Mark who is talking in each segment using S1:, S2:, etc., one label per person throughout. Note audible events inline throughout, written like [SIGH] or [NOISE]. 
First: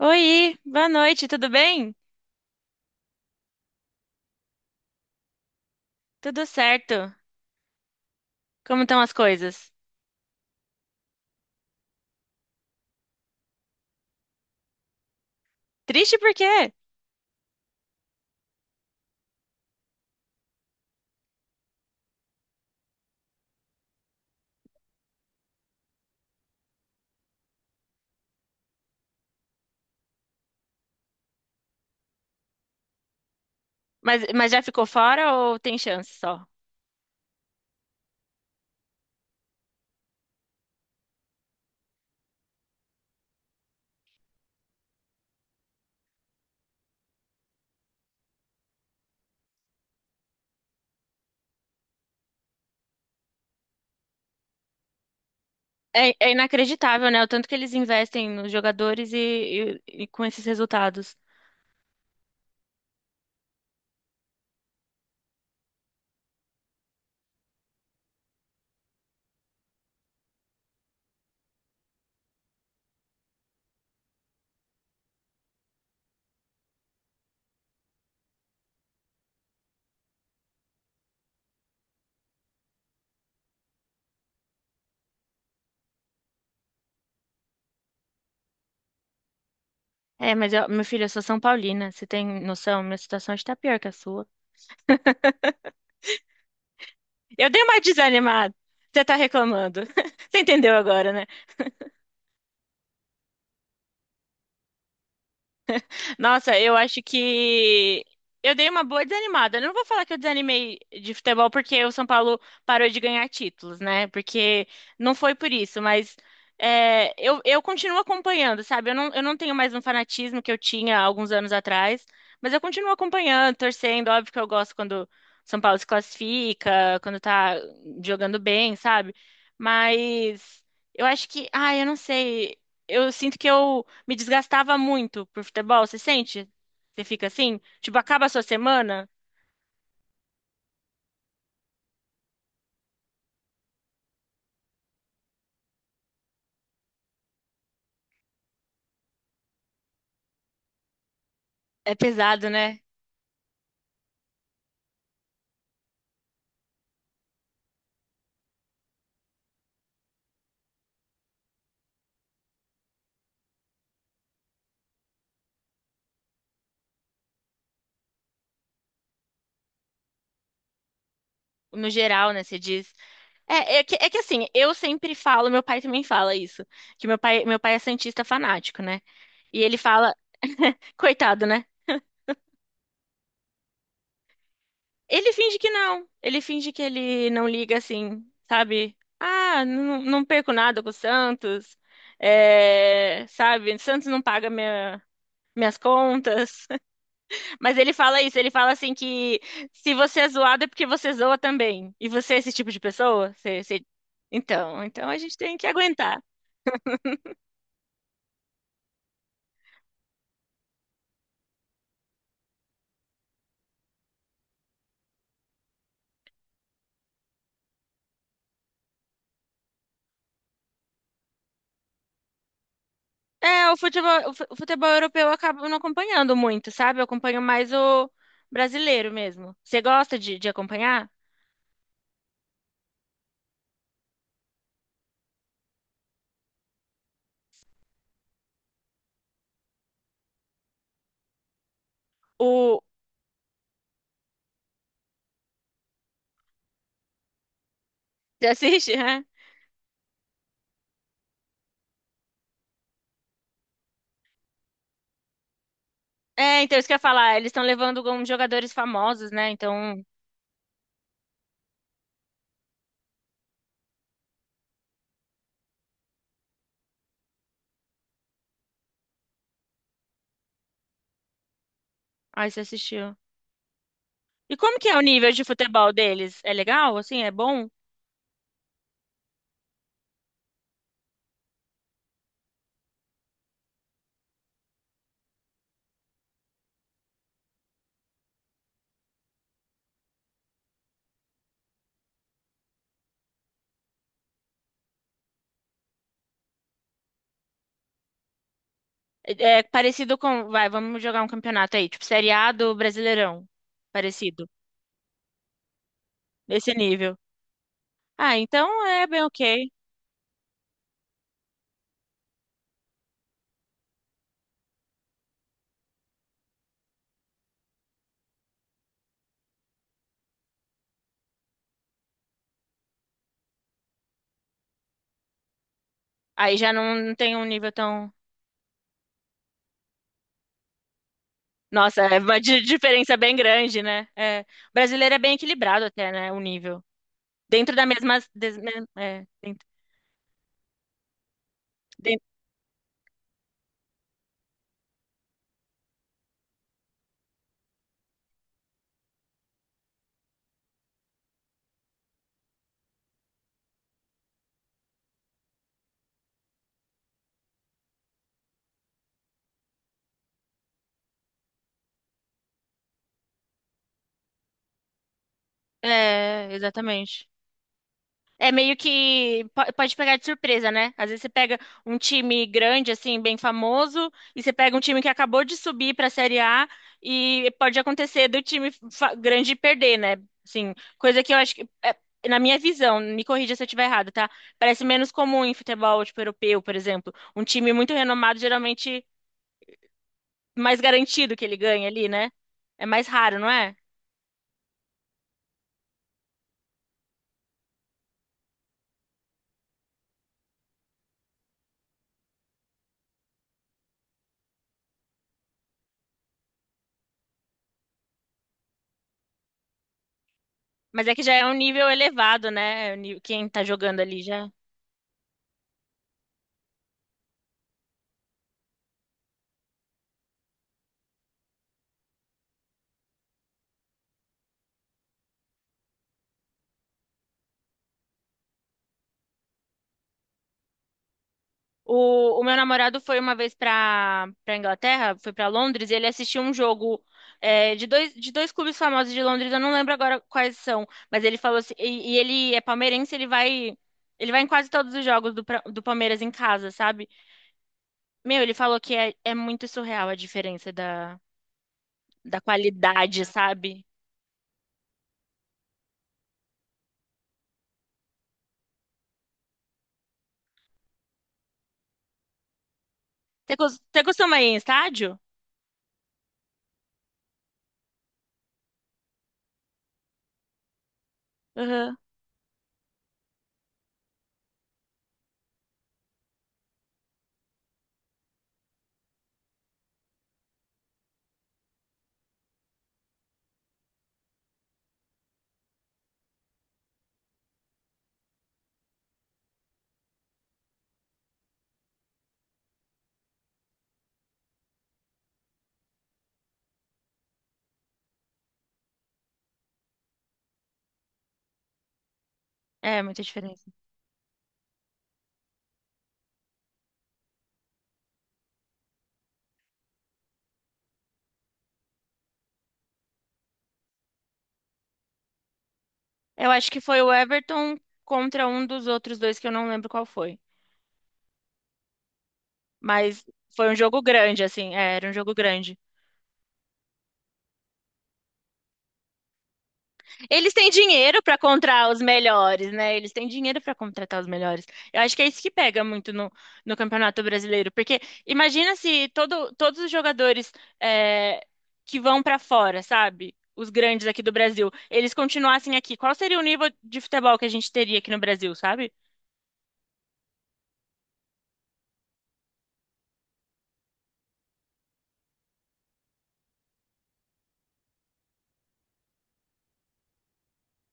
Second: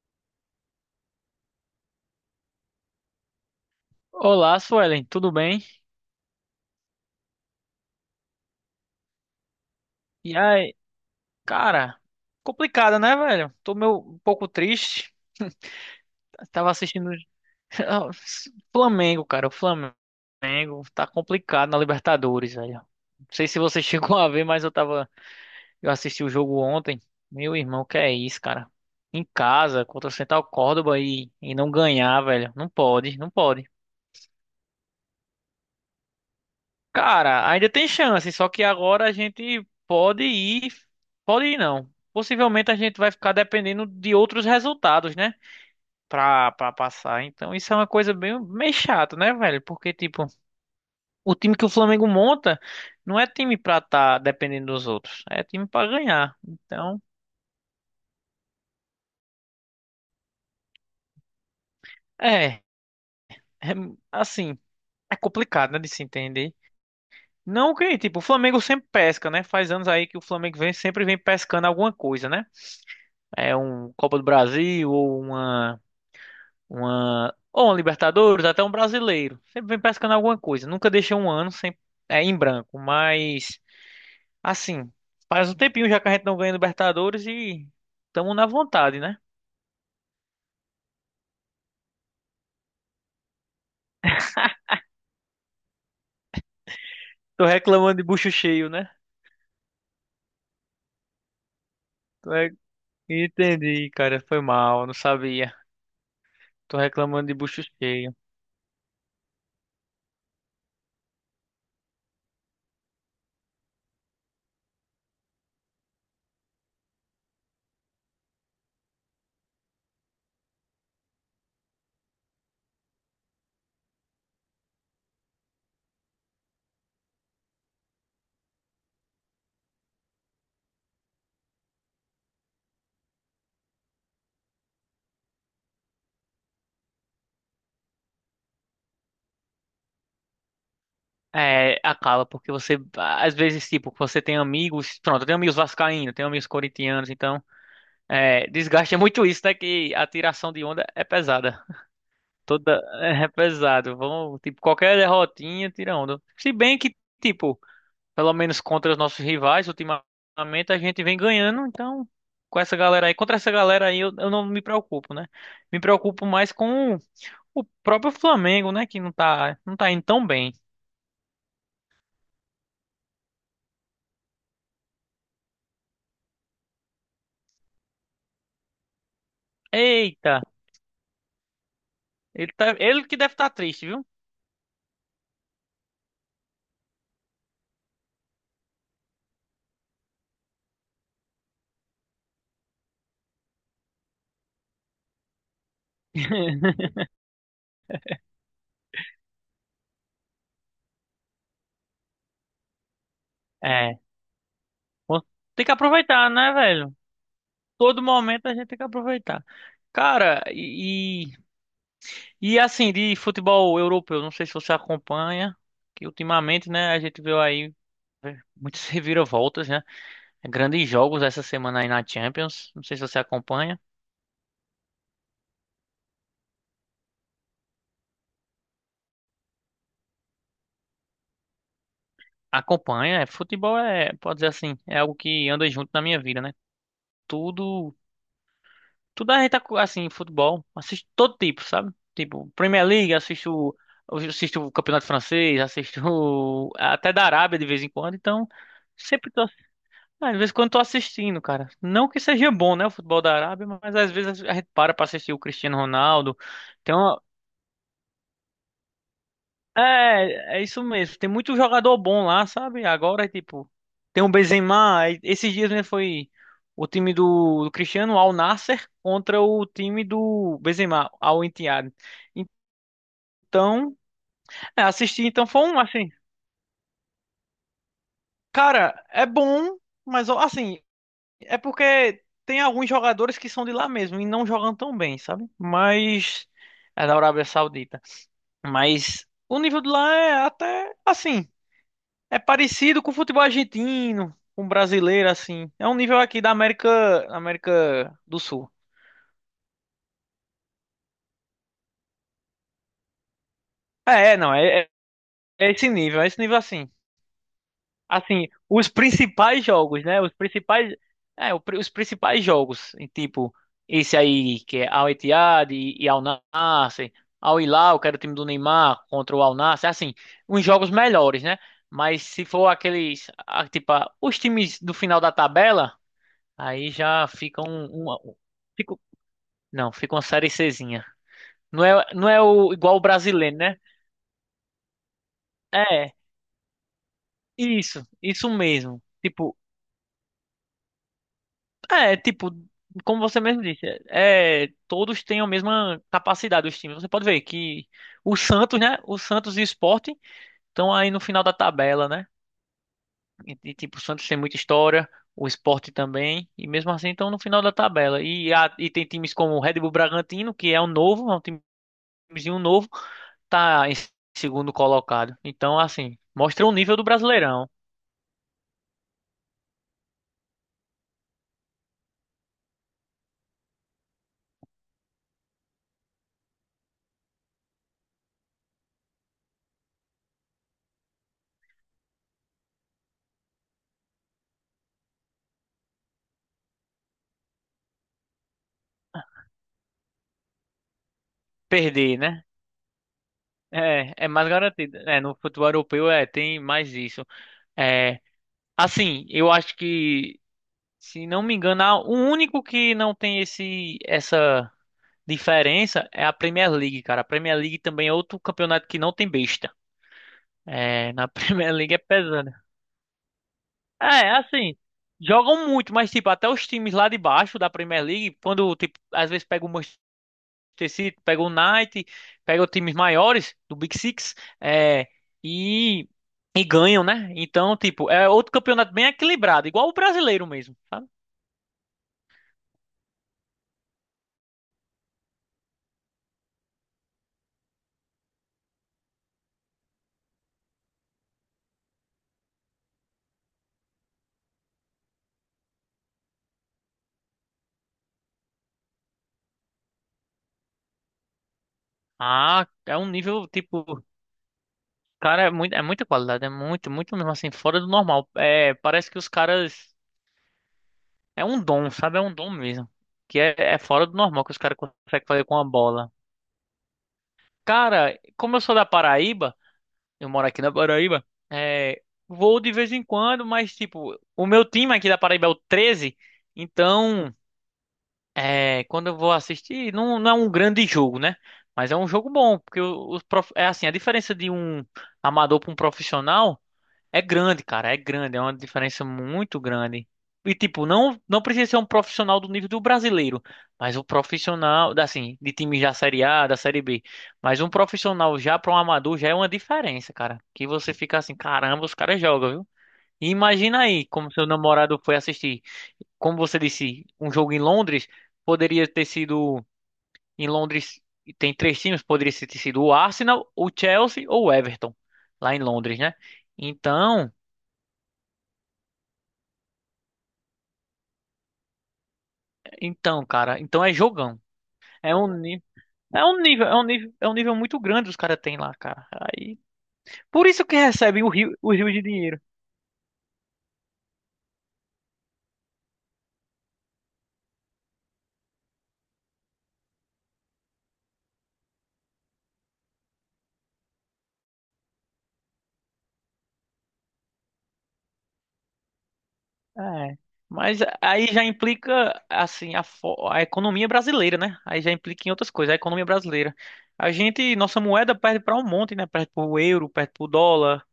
S1: Oi, boa noite, tudo bem?
S2: Olá, Suelen, tudo bem?
S1: Tudo certo. Como estão as coisas?
S2: E aí, cara, complicada, né, velho? Tô meio um pouco triste.
S1: Triste por quê?
S2: Tava assistindo [LAUGHS] Flamengo, cara. O Flamengo tá complicado na Libertadores, velho. Não sei se você [LAUGHS] chegou a ver, mas eu assisti o jogo ontem. Meu irmão, que é isso, cara? Em casa, contra o Central Córdoba e não ganhar, velho. Não pode, não pode.
S1: Mas já ficou fora ou tem chance só?
S2: Cara, ainda tem chance, só que agora a gente pode ir não. Possivelmente a gente vai ficar dependendo de outros resultados, né? Pra passar. Então isso é uma coisa bem, meio chata, né, velho? Porque, tipo, o time que o Flamengo monta não é time pra tá dependendo dos outros, é time pra
S1: É
S2: ganhar. Então,
S1: inacreditável, né? O tanto que eles investem nos jogadores e com esses resultados.
S2: é, é assim, é complicado, né, de se entender. Não que, tipo, o Flamengo sempre pesca, né? Faz anos aí que o Flamengo vem, sempre vem pescando alguma coisa, né? É um Copa do Brasil ou uma Libertadores, até um brasileiro. Sempre vem pescando alguma coisa. Nunca deixa um ano sem em branco, mas assim, faz um tempinho já que a gente não ganha Libertadores e estamos na vontade, né?
S1: É, mas meu filho, eu sou São Paulina, você tem noção? Minha situação está pior que a sua.
S2: Tô
S1: Eu dei uma
S2: reclamando de bucho
S1: desanimada.
S2: cheio, né?
S1: Você tá reclamando. [LAUGHS] Você entendeu agora, né?
S2: Tô re- Entendi, cara, foi mal, não sabia.
S1: Nossa, eu
S2: Tô
S1: acho
S2: reclamando de bucho
S1: que
S2: cheio.
S1: eu dei uma boa desanimada. Eu não vou falar que eu desanimei de futebol porque o São Paulo parou de ganhar títulos, né? Porque não foi por isso, mas eu continuo acompanhando, sabe? Eu não tenho mais um fanatismo que eu tinha há alguns anos atrás, mas eu continuo acompanhando, torcendo. Óbvio que eu gosto quando o São Paulo se classifica, quando tá jogando bem, sabe? Mas eu acho que, eu não sei. Eu sinto que eu me desgastava muito por futebol, você sente? Você fica assim? Tipo, acaba a sua semana?
S2: É, acaba, porque você, às vezes, tipo, você tem amigos, pronto, eu tenho amigos vascaínos, tenho amigos corintianos, então. É, desgaste é muito isso, né? Que a tiração de onda é pesada.
S1: É pesado, né?
S2: Toda é pesado. Vão, tipo, qualquer derrotinha tira onda. Se bem que, tipo, pelo menos contra os nossos rivais, ultimamente a gente vem ganhando, então com essa galera aí, contra essa galera aí eu não me preocupo, né? Me preocupo mais com o próprio Flamengo, né? Que não tá indo tão bem.
S1: No geral, né? Você diz. É, é que assim, eu sempre falo, meu pai também fala isso, que meu pai é santista fanático, né? E ele fala,
S2: Eita,
S1: [LAUGHS] coitado, né?
S2: ele que deve estar triste, viu?
S1: Ele finge que não. Ele finge que ele não liga assim, sabe? Ah, não, não perco nada com o Santos. É, sabe? Santos não paga minhas contas.
S2: [LAUGHS]
S1: Mas ele fala isso, ele fala assim que se você é zoado é porque você zoa também. E você é esse tipo de pessoa?
S2: É,
S1: Então, a
S2: pô,
S1: gente tem
S2: tem
S1: que
S2: que
S1: aguentar.
S2: aproveitar, né, velho? Todo momento a gente tem que aproveitar. Cara, e assim, de futebol europeu, não sei se você acompanha, que ultimamente, né, a gente viu aí muitas [LAUGHS] reviravoltas, né? Grandes jogos essa semana aí na Champions. Não sei se você
S1: É, o
S2: acompanha.
S1: futebol, o fu- o futebol europeu eu acabo não acompanhando muito, sabe? Eu acompanho mais o brasileiro mesmo. Você gosta de acompanhar?
S2: Acompanha, é, futebol é, pode dizer assim, é algo que anda junto na minha vida, né? Tudo, tudo a gente, assim, futebol, assisto todo tipo, sabe? Tipo,
S1: O...
S2: Premier League, assisto o Campeonato Francês, assisto [LAUGHS] até da Arábia de vez em quando,
S1: Você
S2: então...
S1: assiste, [LAUGHS] né?
S2: Sempre Ah, às vezes quando tô assistindo, cara. Não que seja bom, né, o futebol da Arábia, mas às vezes a gente para pra assistir o Cristiano Ronaldo.
S1: É, então isso que
S2: Tem
S1: eu ia
S2: uma...
S1: falar, eles estão levando alguns jogadores famosos, né? Então,
S2: É isso mesmo. Tem muito jogador bom lá, sabe? Agora, tipo, tem o Benzema. Aí, esses dias, né, foi o time do Cristiano Al Nassr contra o time do Benzema, Al Ittihad.
S1: aí você assistiu.
S2: Então,
S1: E como
S2: é,
S1: que é o
S2: assisti,
S1: nível de
S2: então foi um,
S1: futebol
S2: assim,
S1: deles? É legal, assim? É bom?
S2: cara, é bom, mas assim, é porque tem alguns jogadores que são de lá mesmo e não jogam tão bem, sabe? Mas é da Arábia Saudita. Mas o nível de lá é até assim, é parecido com o futebol argentino, com o brasileiro assim. É um nível aqui da América, América do Sul.
S1: É é parecido com. Vai, vamos jogar um campeonato aí, tipo Série A do Brasileirão.
S2: É, é,
S1: Parecido.
S2: não, é, é é esse nível, é esse nível
S1: Nesse
S2: assim.
S1: nível. Ah,
S2: Assim,
S1: então
S2: os
S1: é bem
S2: principais
S1: ok.
S2: jogos, né? Os principais, é, o pri- os principais jogos, em tipo esse aí que é Al Ittihad e Al Nassr, Al Hilal, que era o time do Neymar contra o Al Nassr, assim, uns jogos melhores, né? Mas se for aqueles, ah, tipo, ah, os times do final da tabela,
S1: Aí já
S2: aí
S1: não
S2: já
S1: tem um
S2: fica
S1: nível tão.
S2: fica- não, fica uma série Czinha. Não
S1: Nossa,
S2: é,
S1: é
S2: não é
S1: uma di-
S2: o, igual o
S1: diferença bem
S2: brasileiro, né?
S1: grande, né? É, o brasileiro é bem equilibrado até,
S2: É,
S1: né? O nível. Dentro da
S2: isso,
S1: mesma.
S2: isso
S1: des- me-
S2: mesmo.
S1: é,
S2: Tipo,
S1: dentro,
S2: é,
S1: dentro-
S2: tipo, como você mesmo disse, é, todos têm a mesma capacidade, os times. Você pode ver que o Santos, né? O Santos e o Sport estão aí no final da tabela, né? E, tipo, o Santos tem muita história, o Sport também, e mesmo assim estão no final da tabela. E tem times como o Red Bull Bragantino, que é um novo, é um timezinho novo, tá em segundo colocado. Então, assim, mostra o nível do
S1: exatamente.
S2: Brasileirão.
S1: É meio que pode pegar de surpresa, né? Às vezes você pega um time grande, assim, bem famoso, e você pega um time que acabou de subir para a Série A e pode acontecer do time grande perder, né? Assim, coisa que eu acho que, na minha visão, me corrija se eu estiver errado, tá? Parece menos comum em futebol, tipo, europeu, por exemplo. Um time muito renomado, geralmente, mais garantido que ele ganha ali,
S2: Perder,
S1: né?
S2: né?
S1: É mais raro, não é?
S2: É mais garantido. É, no futebol europeu tem mais isso. É, assim, eu acho que, se não me engano, o único que não tem esse essa diferença é a Premier League, cara. A Premier League também é outro campeonato que não tem besta.
S1: Mas
S2: É,
S1: é que
S2: na [LAUGHS]
S1: já é um
S2: Premier
S1: nível
S2: League é
S1: elevado,
S2: pesada.
S1: né? É. Quem tá jogando ali
S2: É,
S1: já.
S2: assim, jogam muito, mas tipo, até os times lá de baixo da Premier League, quando tipo, às vezes pega o Manchester City, pega o United, pega os times maiores do Big Six, é, e e ganham, né? Então, tipo, é outro campeonato bem equilibrado, igual o brasileiro mesmo, sabe?
S1: O meu namorado foi uma vez pra para Inglaterra, foi pra Londres, e ele assistiu um jogo de dois clubes famosos de Londres, eu não lembro agora quais são, mas ele falou assim, e ele é palmeirense, ele vai em quase todos os jogos do Palmeiras em casa, sabe? Meu, ele falou que é muito surreal a diferença da
S2: Ah, é um
S1: qualidade,
S2: nível,
S1: sabe?
S2: tipo, cara, é muito, é muita qualidade, é muito, muito mesmo assim, fora do normal. É, parece que os caras. É um dom, sabe? É um dom mesmo. Que é,
S1: Você,
S2: é
S1: cos- você
S2: fora do
S1: costuma ir
S2: normal que
S1: em
S2: os caras
S1: estádio?
S2: conseguem fazer com a bola. Cara, como eu sou da Paraíba, eu moro aqui na Paraíba,
S1: Uhum.
S2: é, vou de vez em quando, mas, tipo, o meu time aqui da Paraíba é o Treze então, quando eu vou assistir, não, não é um grande jogo, né? Mas é um jogo bom, porque é assim, a diferença de um amador para um profissional. É grande, cara, é grande, é uma diferença muito grande. E tipo, não não precisa ser um profissional do nível do brasileiro, mas um profissional, assim, de time da Série A, da Série B, mas um profissional já para um amador já é uma diferença, cara. Que você fica assim, caramba, os caras jogam, viu?
S1: É, muita
S2: E
S1: diferença.
S2: imagina aí como seu namorado foi assistir, como você disse, um jogo em Londres, poderia ter sido em Londres e tem três times, poderia ter sido o Arsenal, o Chelsea ou o Everton lá em Londres, né?
S1: Eu acho que foi o
S2: Então,
S1: Everton contra um dos outros dois que eu não lembro qual foi. Mas
S2: Então, cara,
S1: foi um
S2: então é
S1: jogo
S2: jogão.
S1: grande, assim, era um
S2: É um,
S1: jogo
S2: ni-
S1: grande.
S2: é um nível, é um nível, é um nível muito grande os caras têm lá, cara. Aí, por
S1: Eles
S2: isso
S1: têm
S2: que
S1: dinheiro
S2: recebem
S1: pra
S2: o
S1: comprar
S2: rio
S1: os
S2: de dinheiro.
S1: melhores, né? Eles têm dinheiro pra contratar os melhores. Eu acho que é isso que pega muito no Campeonato Brasileiro, porque imagina se todos os jogadores é, que vão pra fora, sabe? Os grandes aqui do Brasil, eles continuassem aqui. Qual seria o nível de futebol que a gente teria aqui no Brasil, sabe?
S2: É. Mas aí já implica assim a economia brasileira, né? Aí já implica em outras coisas, a economia brasileira. A gente, nossa moeda perde para um monte, né? Perde pro euro, perde pro dólar,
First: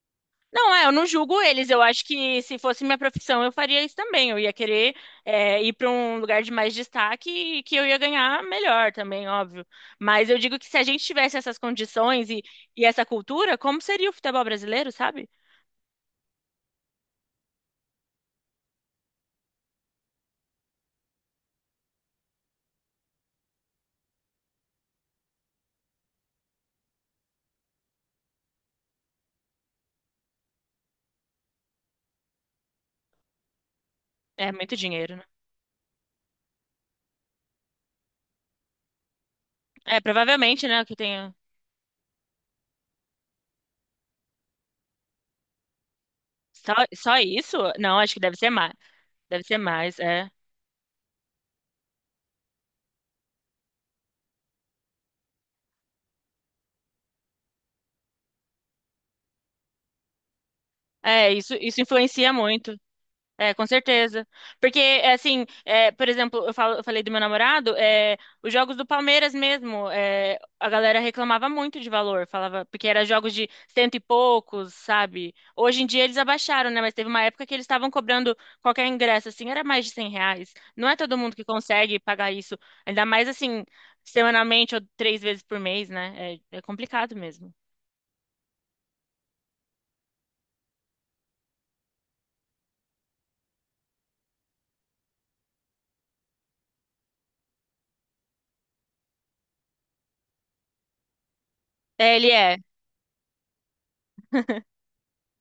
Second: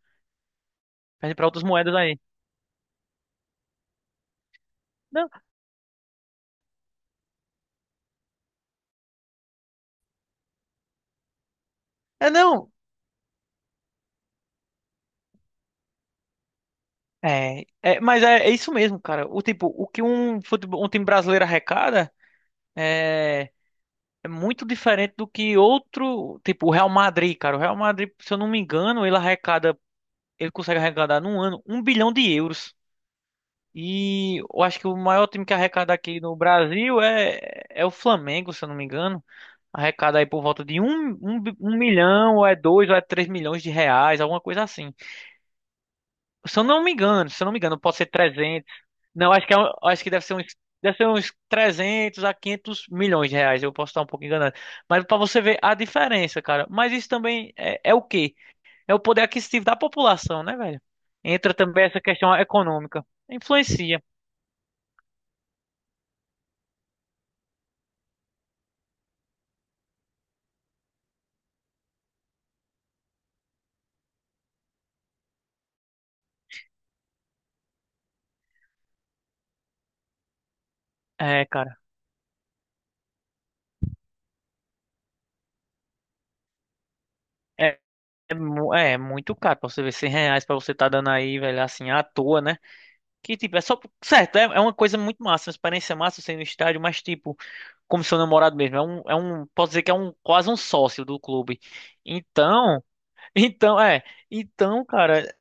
S1: Não, eu não
S2: perde
S1: julgo
S2: para outras
S1: eles. Eu
S2: moedas
S1: acho
S2: aí.
S1: que se fosse minha profissão, eu faria isso também. Eu ia querer
S2: Não,
S1: ir para um lugar de mais destaque e que eu ia ganhar melhor também, óbvio. Mas eu digo que se a gente tivesse essas condições
S2: é
S1: e,
S2: não.
S1: e essa cultura, como seria o futebol brasileiro, sabe?
S2: Mas é isso mesmo, cara. O tipo, o que um futebol, um time brasileiro arrecada, é É muito diferente do que outro, tipo o Real Madrid, cara. O Real Madrid, se eu não me engano, ele arrecada, ele consegue arrecadar num ano um bilhão de euros. E
S1: É
S2: eu
S1: muito
S2: acho que o
S1: dinheiro, né?
S2: maior time que arrecada aqui no Brasil é o Flamengo, se eu não me engano.
S1: É,
S2: Arrecada aí por volta
S1: provavelmente,
S2: de
S1: né, que
S2: um,
S1: tenha
S2: um, bi- um milhão, ou é dois, ou é R$ 3 milhões, alguma coisa assim. Se eu
S1: só,
S2: não me
S1: só
S2: engano, se eu não
S1: isso?
S2: me engano, pode
S1: Não,
S2: ser
S1: acho que deve ser
S2: 300.
S1: mais.
S2: Não,
S1: Deve
S2: acho que,
S1: ser mais,
S2: acho que deve
S1: é.
S2: ser uns, deve ser uns 300 a quinhentos milhões de reais. Eu posso estar um pouco enganado. Mas para você ver a diferença, cara. Mas isso também é o quê? É o poder aquisitivo da população, né, velho?
S1: É,
S2: Entra
S1: isso
S2: também essa
S1: influencia
S2: questão
S1: muito.
S2: econômica.
S1: É, com
S2: Influencia.
S1: certeza. Porque, assim, por exemplo, eu falei do meu namorado, os jogos do Palmeiras mesmo, a galera reclamava muito de valor, falava, porque eram jogos de cento e poucos, sabe? Hoje em dia eles abaixaram, né? Mas teve uma época que eles estavam cobrando qualquer ingresso, assim, era mais de R$ 100. Não é todo mundo que
S2: É, cara.
S1: consegue pagar isso, ainda mais, assim, semanalmente ou três vezes por mês, né? É complicado mesmo.
S2: É, é muito caro pra você ver R$ 100 pra você tá dando aí, velho, assim, à toa, né? Que tipo, é só. Certo, é uma coisa muito massa, uma experiência massa você ir no estádio, mas tipo, como seu namorado mesmo, é um, é um. Posso dizer que é um quase um sócio do clube.
S1: É, ele é.
S2: Então. Então, é. Então, cara,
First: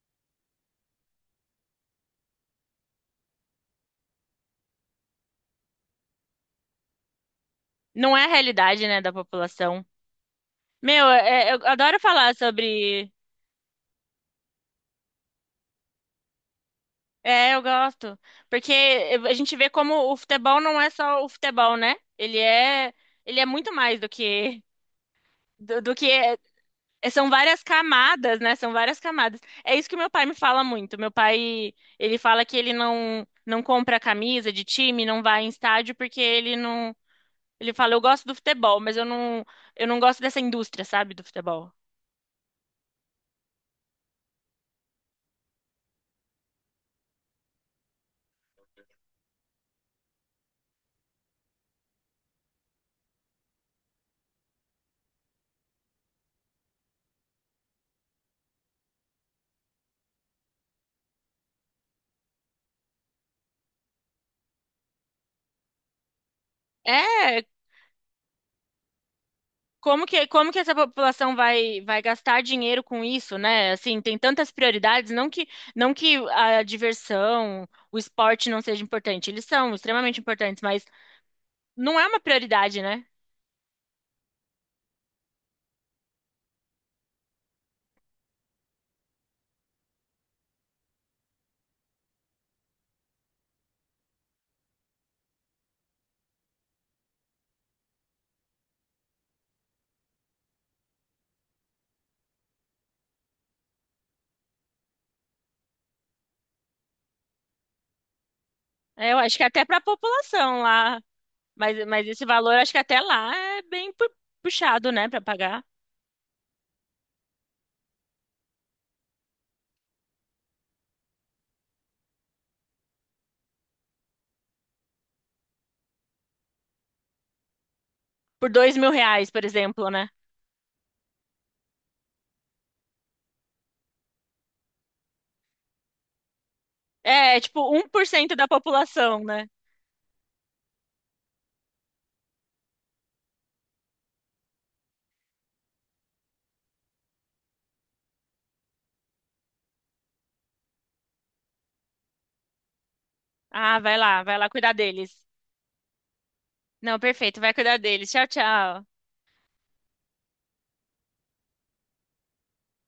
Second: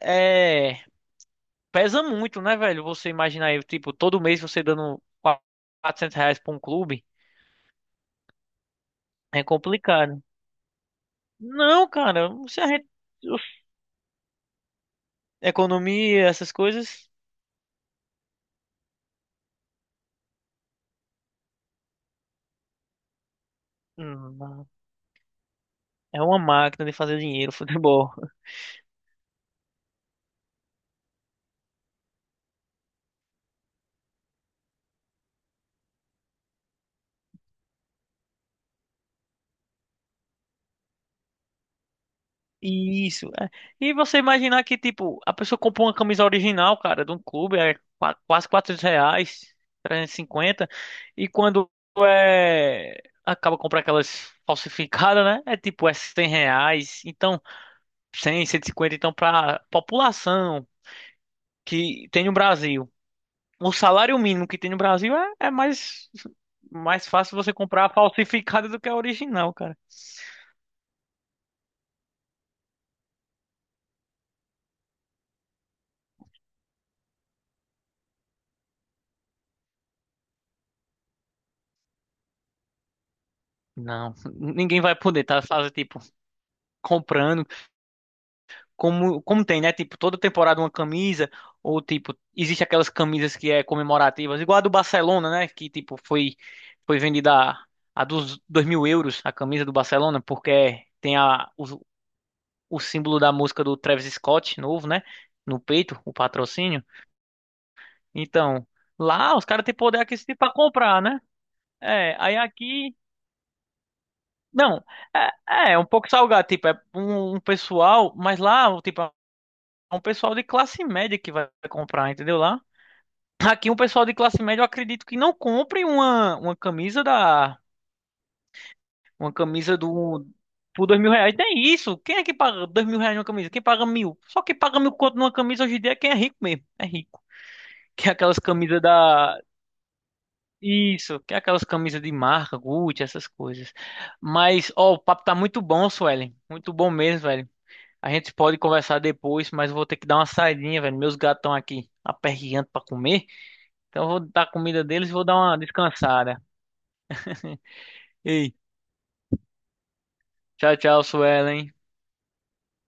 S2: é. Pesa muito, né, velho? Você imaginar aí, tipo, todo mês você dando R$ 400 pra um clube.
S1: Não é a realidade, né, da
S2: É
S1: população.
S2: complicado.
S1: Meu, eu
S2: Não,
S1: adoro
S2: cara,
S1: falar
S2: se a gente.
S1: sobre.
S2: Uf, economia, essas coisas.
S1: É, eu gosto. Porque a gente vê como o futebol não é só o futebol, né? Ele é muito mais do que
S2: hum,
S1: do, do que
S2: É
S1: é-
S2: uma máquina de
S1: é-
S2: fazer
S1: são
S2: dinheiro, [LAUGHS]
S1: várias
S2: futebol.
S1: camadas, né? São várias camadas. É isso que meu pai me fala muito. Meu pai, ele fala que ele não compra camisa de time, não vai em estádio porque ele não, ele fala, eu gosto do futebol, mas eu não gosto dessa indústria, sabe, do futebol.
S2: Isso. é. E você imaginar que, tipo, a pessoa comprou uma camisa original, cara, de um clube, é quase R$ 400, 350 e quando acaba comprando aquelas falsificadas, né? É tipo, é R$ 100, então, cem cento e cinquenta então, pra população que tem no Brasil, o salário mínimo que tem no Brasil é mais fácil
S1: É,
S2: você comprar a falsificada do que a original, cara.
S1: como que essa população vai gastar dinheiro com isso, né? Assim, tem tantas prioridades, não que a diversão, o esporte não seja importante, eles são extremamente importantes, mas não é uma prioridade, né?
S2: Não, ninguém vai poder, tá? Fazer, tipo, comprando. Como tem, né? Tipo, toda temporada uma camisa, ou tipo, existe aquelas camisas que é comemorativas, igual a do Barcelona, né? Que tipo, foi vendida a dos 2.000 euros a camisa do Barcelona, porque tem o símbolo da música do Travis Scott novo, né? No peito, o patrocínio. Então,
S1: É, eu acho
S2: lá
S1: que
S2: os
S1: é até
S2: caras têm
S1: para a
S2: poder aquisitivo pra
S1: população lá,
S2: comprar, né?
S1: mas
S2: É,
S1: esse
S2: aí
S1: valor, acho que
S2: aqui.
S1: até lá é bem pu-
S2: Não,
S1: puxado, né, para pagar.
S2: é um pouco salgado, tipo, é um pessoal, mas lá, tipo, é um pessoal de classe média que vai comprar, entendeu? Lá Aqui um pessoal de classe média, eu acredito que não compre uma camisa da.
S1: Por R$ 2.000,
S2: Uma
S1: por
S2: camisa
S1: exemplo, né?
S2: do. Por R$ 2.000. Nem isso. Quem é que paga R$ 2.000 numa camisa? Quem paga mil? Só quem paga mil conto numa camisa hoje em dia é quem é rico mesmo. É rico.
S1: É tipo, um por
S2: Que é
S1: cento
S2: aquelas
S1: da
S2: camisas
S1: população,
S2: da.
S1: né?
S2: Isso, que é aquelas camisas de marca, Gucci, essas coisas. Mas, ó, o papo tá muito bom, Suelen. Muito bom mesmo, velho. A gente pode conversar depois, mas eu vou ter que dar uma saidinha, velho. Meus gatos estão aqui aperreando pra comer.
S1: Ah,
S2: Então eu vou
S1: vai
S2: dar
S1: lá cuidar
S2: comida
S1: deles.
S2: deles e vou dar uma descansada.
S1: Não, perfeito, vai cuidar deles. Tchau,
S2: Ei,
S1: tchau.
S2: tchau, tchau, Suelen.